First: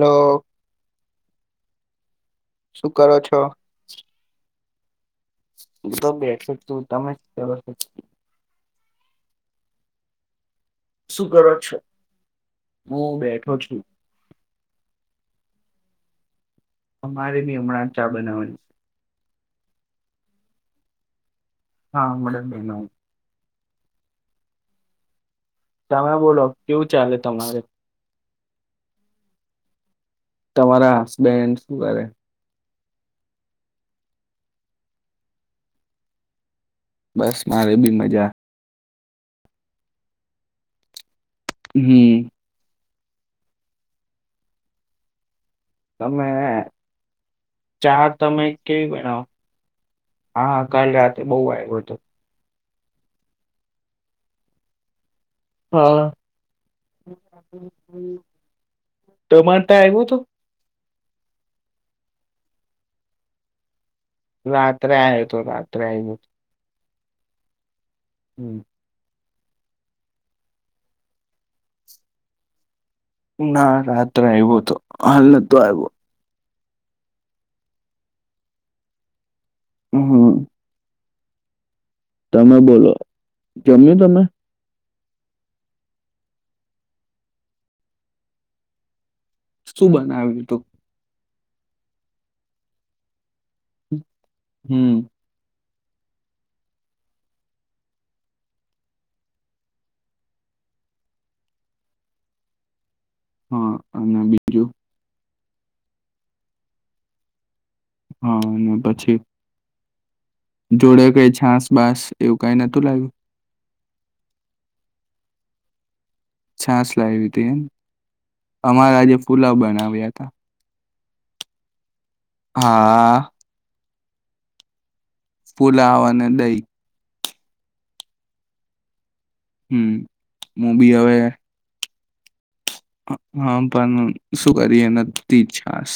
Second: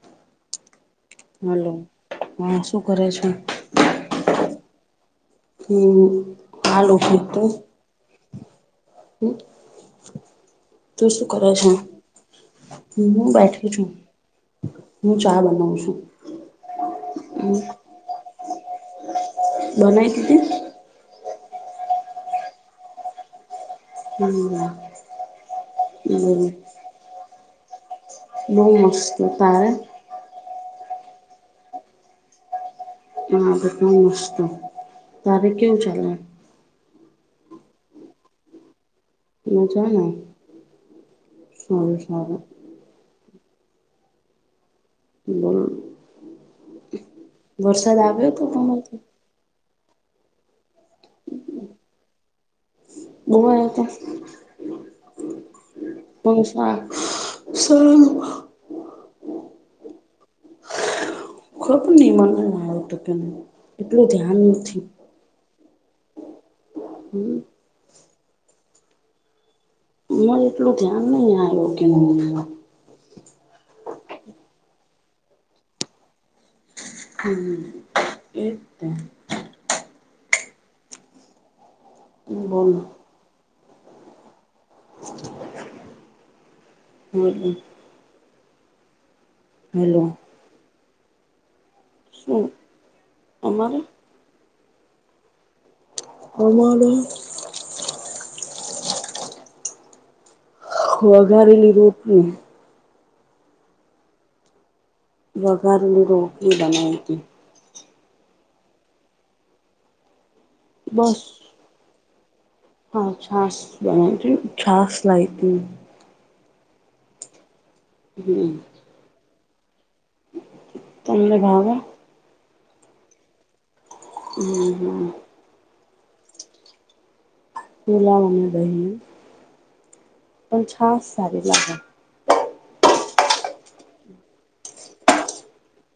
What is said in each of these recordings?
Hello hello હા શું કરે કરો છે. છો હું તો હમ બેઠક તું હાલ તમે જ ઉઠી તું કર શ. હમ [unintelligible] તું શું કરો છ હું બેઠ છું હું ચા બનાવ છું. હ [unintelligible] અમારે બી હમણાં ચા બનાવાની. બનાાય તધ. હા મળડ બે ન. હમ [unintelligible] તમે બોલો કેવું ચાલે તમારે. [inaudible] બ મસ્ કરતા. તમારા હસબેન્ડ શું કરે. હા બધમ મસ્ત તારે કેવું ચાલે. બસ મારે બી મજા. મજવાના. સારું હમ સાર. બ [unintelligible] સમમે. વરસાદ આવ્યો હતો કરથી. હા [unintelligible] કાલ રાતે બહુ આવ્યો હતો. બહ હા હતા. હછ સર તમારે ત્યાં આવ્યો હતો ખબ નિ મને. ટ કે [unintelligible] એટલું ધ્યાન નથી. ત્રેમ [unintelligible] હમ. [unintelligible] હમ. [unintelligible] હ એટલું ધ્યાન નહી આવ્યું કે હ. ના રાત્રે આવ્યો તો હાલ નતો આવ્યો. હમ એતો. હમ. તમે બોલો. જમ્યું તમે? હમ. શું બનાવ્યું હતું? શું? અમારે હમ. આમાને વગારલી રોટલી હા અને બીજું? વઘારલી રોટી બનાવતી. હા અને પછી? જોડે બસ કઈ છાંસ બાસ એવું કઈ નતું હા લાગ્યું? લાઈ તી. છાસ લાવવી હતી એમ. હમ અમારા આજે પુલાવ બનાવ્યા હતા. તમને ભાવે? હા. હમ હમ. પુલાવ અને દહી. પુલાવ અને દહીએ. હમ હું બી હવે સારી લાગે હા પણ શું કરી એ નથી છાસ.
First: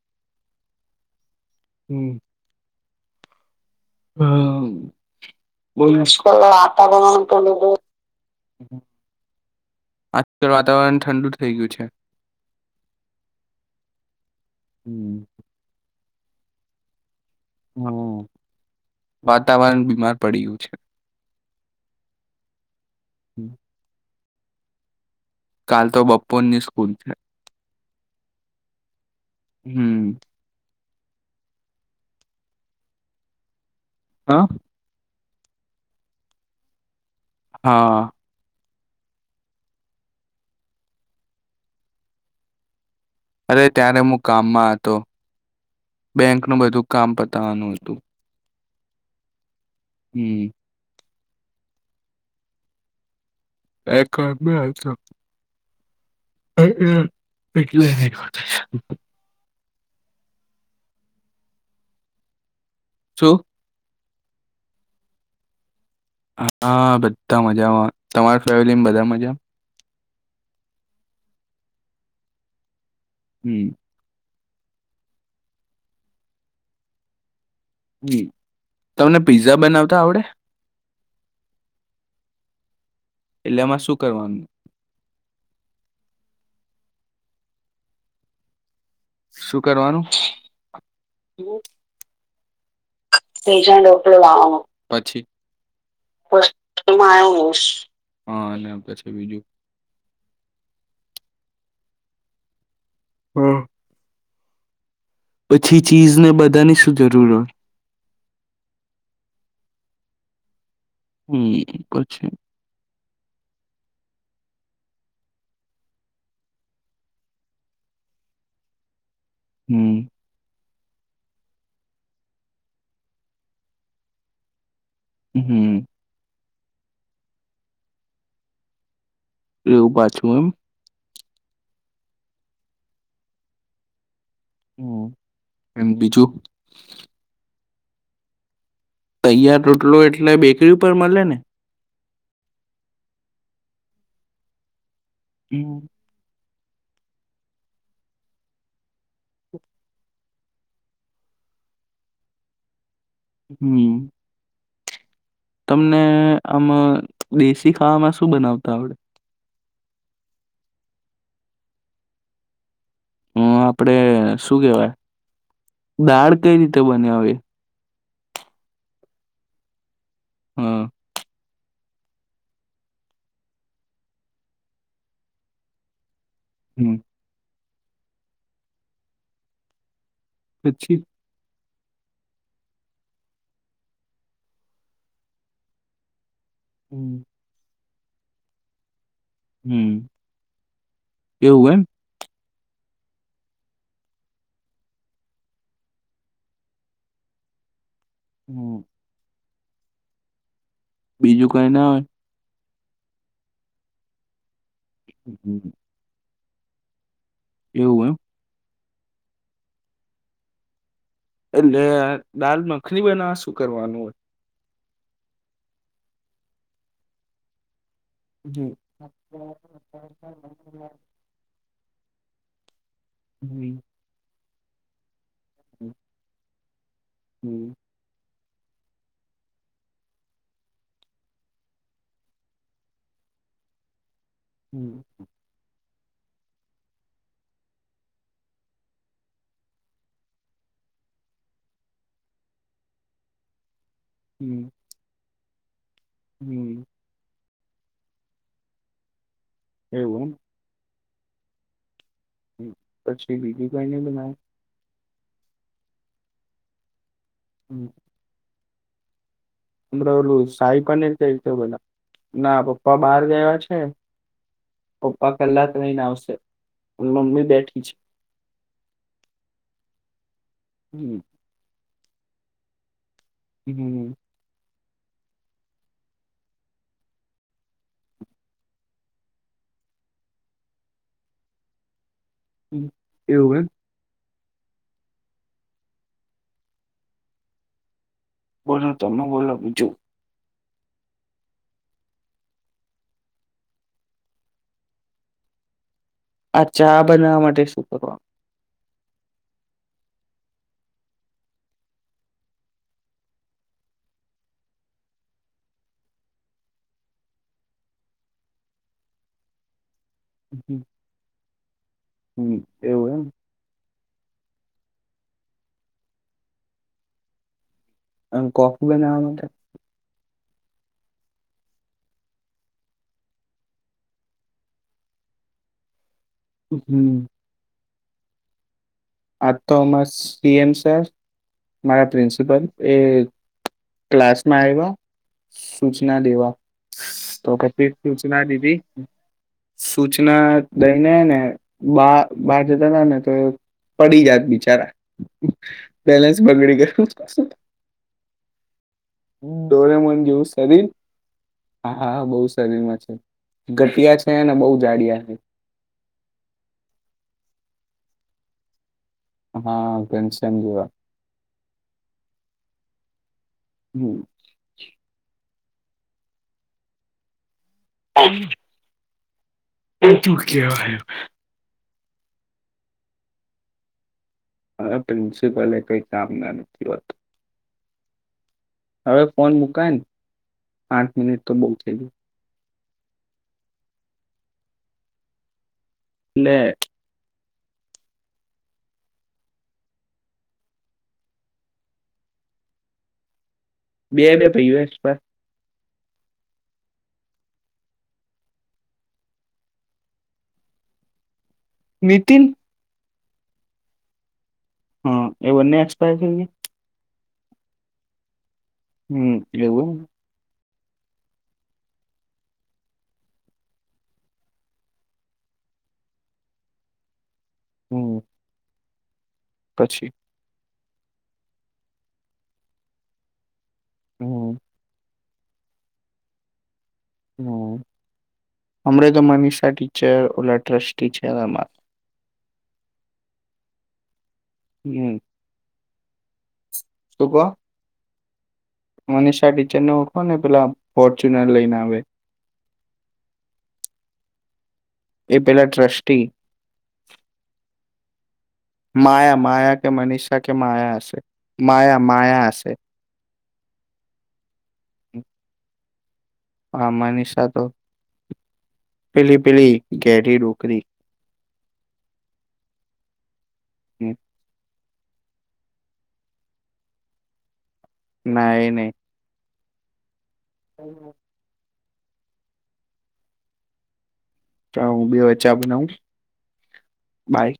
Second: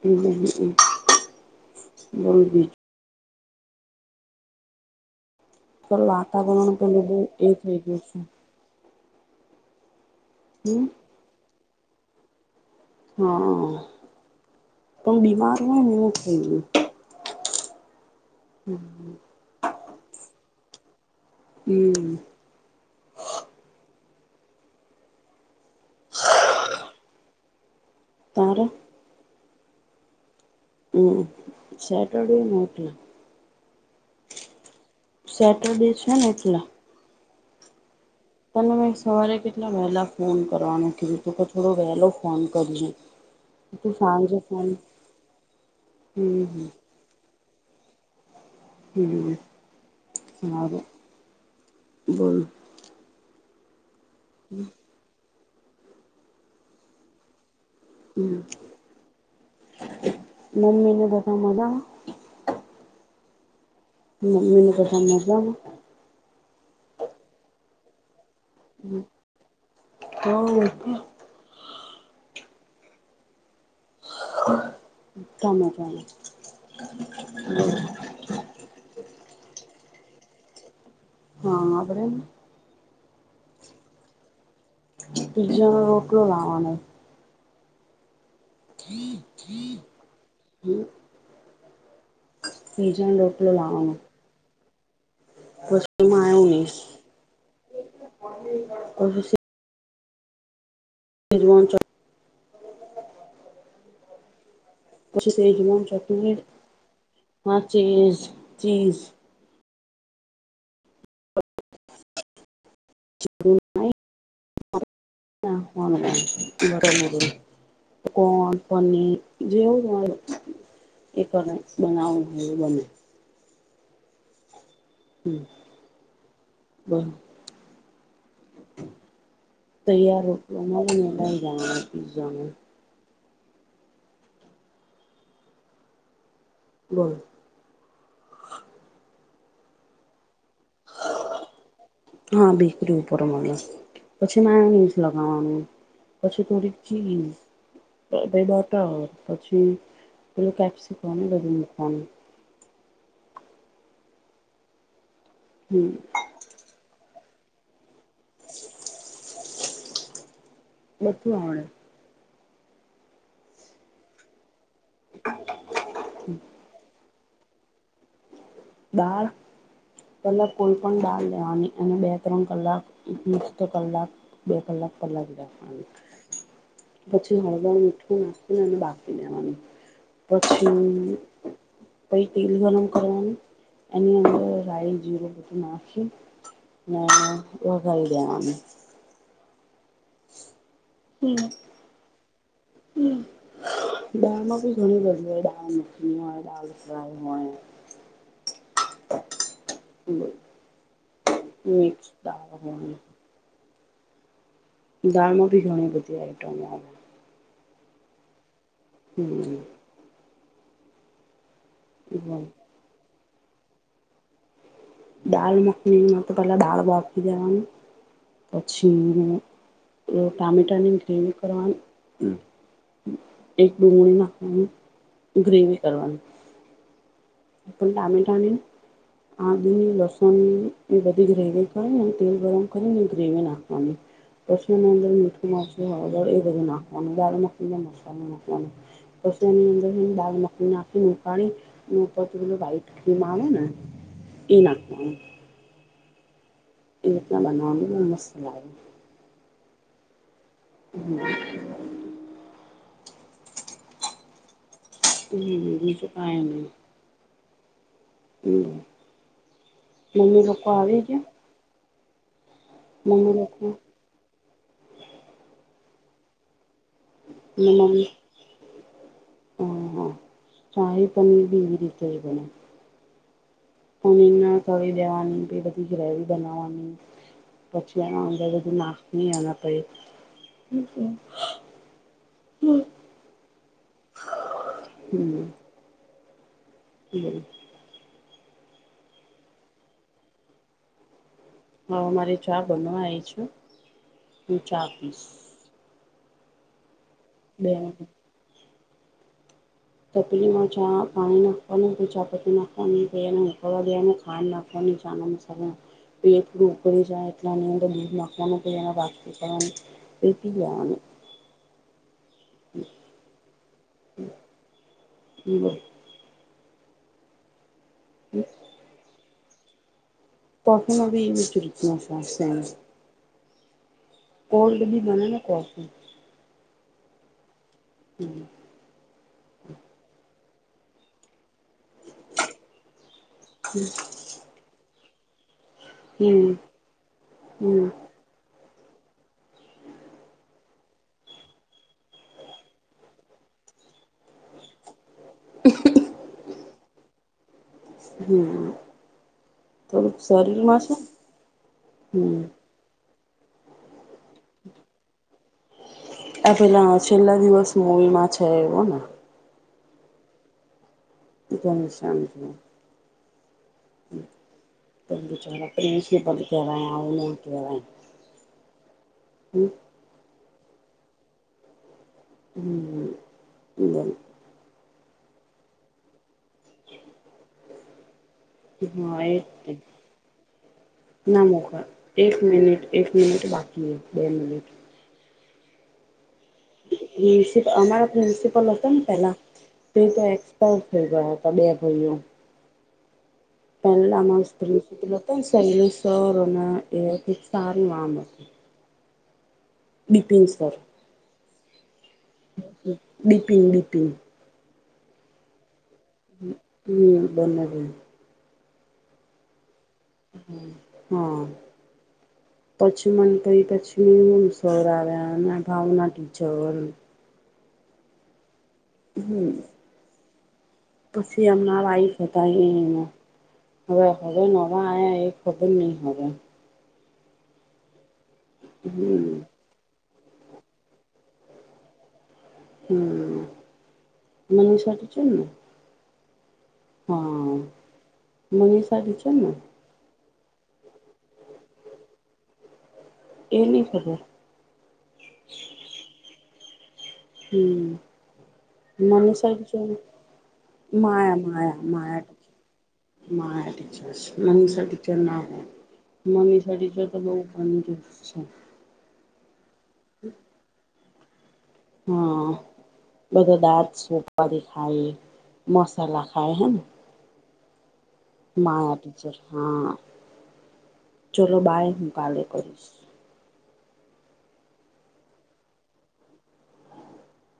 હમ હમ. [unintelligible] હમ. વાતાવરણ પેલું બહુ બશ એ થઈ ગયું છે [unintelligible] હમ વાતાવરણ ઠંડુ થઈ ગયું છે. હા હમ પણ બીમાર હોય ને [unintelligible] હમ. વાતાવરણ બીમાર પડીયુ છે. હમ. કાલ તો બપોરની સ્કૂલ છે. તારે હમ્મ હમ્મ સેટરડે ને એટલે. હ અ. સેટરડે છે ને એટલ હા. તમને મેં સવારે કેટલા વહેલા ફોન કરવાનું કીધું તું કે થોડો વહેલો ફોન કરીએ. અરે ત્યારે મુ કામમાં હતો [inaudible] બેંકનું હમ બધું કામ પ તાનું હતું. હમ્મ. હમ [inaudible] બલ. [unintelligible] [inaudible] એટલે. [inaudible] મ્મીને બધાં મજામાં? છું. મ્મી ન બધા મજામાં. હ અ બધા મજામાં. તમારા ફેવલીમ બધા મજામ. હા એ. [inaudible] હમ્મ. [inaudible] હમ્મ તમને પિઝા બનાવતા આવડે? હા આવડેને. એટલે એમાં શું કરવાનું? પિઝાનો રોટલો લાવવાનો. શું કરવાનું [inaudible] પીઝાનો રોટલો પિજાનો લાવવાનો રોટલો લાવવાનો. પછી? પછી એમાં આયોનીઝ હા [unintelligible] સેજવાન ચટ હા. પછી સેજવાન ચીઝ ને ચટણી, બધાની શું જરૂર હોય આ ચીઝ-ચીઝ હમ્મ. [unintelligible] [inaudible] પછી [inaudible] કોન પનીર જેવું જ હમ હોય. [unintelligible] બનાવું હોય એ બને. હમ્મ-હમ્મ. બહ એવું તૈયાર પાછું એમ રૂપિયા મલી ને લાય [inaudible] હમ્મ. એમ બીજું? [unintelligible] તૈયાર રોટલો એટલે બેકરી ઉપર મલે ને? હા બેકરી ઉપર મલે. પછી માયોનીઝ લગાવવાનું, હમ પછી થોડીક ચીઝ, પઈ પઈ બટર, પછી પેલું કેપ્સિકમ એ બધું નાખવાનું. હમ્મ. હમ તમને આમા દેશી ખાવામાં શું બનાવતા આવડે? બધું આવડે. અહ આપડે શ શું કેવાય, દાળ કઈ રીતે બનાવી? દાળ? પેલા કોઈ હા પણ દાળ લેવાની. અને બે ત્રણ કલાક મિ મિસ્ટ કલાક બે કલાક પલાળી રાખવાનું. હમ પછી હ [unintelligible] મીઠું નાખીને એને બાફી દેવાની. પછી પહી તેલ ગલમ કરવું એની અંદર રાય જીરું બધું નાખી ના હમ ના ઓહ ડાલ દેવાનું. હમ્મ એવું એમ. હમ્મ. દાળમાં બી ઘણી બધી હોય દાલ મખની હોય દાલ ફ્રાય હોય. હમ [inaudible] બીજું કઈ ના ઓય? મિક્સ [inaudible] દાળમાં ભી હમ ઘણી બધી આઈ [inaudible] એવું એમ? હમ્મ. એટલે આ દાલ મખની બનાવશ? શું કરવાનું હોય? દાલ મખનીમાં તો પેલા દાળ બાફી દેવાનું હમ પછી અહ ટામેટા ની ગ્રેવી કરવા હમ્મ. એક [inaudible] હમ્મ. ગ્રેવી હમ કરવાનું. હમ આપ પણ ટામેટા ને આદુ ને લસુણ એ બધી ગ્રેવી કરીને તેલ ગરમ કરીને ગ્રેવી નાખવાની. પછી હમ એમ મીઠું મા લો હળદળ એ બધું નાખવાનું દાળ મખનીમાં મસાલો નાખવાનો પછી એની અંદર દાળ મખની નાખીને ઉકાળી એ [inaudible] વાઈટ ક્રીમ આવે ને એ હમ નાખવાનું. હમ એ એટલા બના [inaudible] ની ને મસ્ત લાગે. એવું? હમ્મ. હમ્મ, પછી બીજું કઈની બનાયો? હમ્મ બીજું તો કાઈ નઈ. હમ્મ. હમ્મ. પડે ઓેલું શાહી [unintelligible] કેવીતે [unintelligible] ના પપ્પા બહાર મમ્મી ગયા લોકો છે. પપ્પા કલાક રઈને આવશે. મમ્મી બેઠી છે. હ હા, શાહી હમ પનીર બી એવી રીતે જઈબના. હમ અને ના. દેવાની બઘી ગ્રેવી બનાવાની પછી એ અંદર બધું નાખ [unintelligible] હમ, એવું એમ. હમ. હમ. બોલો તમે બોલો બીજુ. હવે મારે ચા બનવાય છુ હું ચા પીશ. અચ્છા. બનાવવા માટે બે શું કરવાનું? તપલીમાં ચા પાણી નાખવાનું ચાપત્ નાખવાની એને ઉકળવા દે ખાં નાખવાની બે થોડું ઉળ જાય એટ અંદૂ નાખવાનું કરવા. હમ [inaudible] હમ એવું એમ. [inaudible] અ કોફી બનાવા માટે. તોફી નવીી વિ રીચફાસ. કોલ્ડ બી મને ને કોફી. હમ. [inaudible] આ થોમસ. પીએમ સરર. મારા પ્રિન્સિપલ એ ક્લાસમાં આવ્યા. સૂચના દેવા હમ તો હમ કેટલી સૂચના દીધી. સૂચના દઈને ને બ બહાર જતા હતા ને તો. પડી જાત બિચારા. બલેન્સ બગડી કર પાસ. હમ દોરે થોડુંક મન જેવું શરીરમાં શરીર છે હા બહ હમ શરીર માં છે. ઘટિયા છે. ને બહુ જાડિયા છે આ પેલા છેલ્લા દિવસમાં. મવીમાં છે એવું ને. હા ઘનશમ જેવા. ગમશમજ. હ બ બુ ચરા. [inaudible] [inaudible] [inaudible] ત ક્યા હૈ. [inaudible] મારા પ્રિન્સિપલે કઈ કામ ના નથી હોતું. હવે હા ફોન એ મુકાય ને આઠ ના મિનિટ તો મોક બહુ થઈ ગઈ એક મિનિટ. એક મિનિટ બાકી બે મિનિટ. ને. પ્રન્સલ અમારા પ્રિન્સિપલ હતા ને પેલા તે તો એક્સપાયર થઈ ગયા હતા બે ભાઈઓ. બે બે પહેલામાંત. ભાઈઓ એક્સ્ટ્રા. સરોના એ સાર નું આમ હતું. બપિન સર. મતિન. દિપિ દિપિંગ. હા એવને. [inaudible] બનગ. હમ એલીવું. હમ. હા પછી મને કરી પછી હ સર આવ્યા એ ભાવના ટીચર. હમ. હમ. પછી પછી અમણા વાઇફ હોતા એ એ. હવે હવે હમ નવા આ એક. ખબર નહી હ. હમ. અમરે તો હમ મનીષ સા. ચેર ઓલા ટ્રસ્ટી ચેરમાન. હમ્. મનીશટ હમ છે. હા. મનીષા મને ટીચર ને શાઢી છે ન. ને પેલા ફોર્ચ્યુનર લઈને આવે. એ નહ ખબર. એ પેલા ટ્રસ્ટી. હમ. મન માયા માયા કે ટીચર મનીષા કે હશે માયા માયા માયા માયા ટચ મનષ ટીચર ના. મનીષા ટીચર આમા બહુ નિશા તો કંજૂસ છે. પીલી પીલી ઘેરી ડોકરી. હા બધો દાંત હમ, સપારી. ખાય મસાલા ખાય હમ. ના એ નહી માયા ટીચર. હા. ચલો બાય. હુંકલેલે કરીશું. હ બ વચા બના બાય.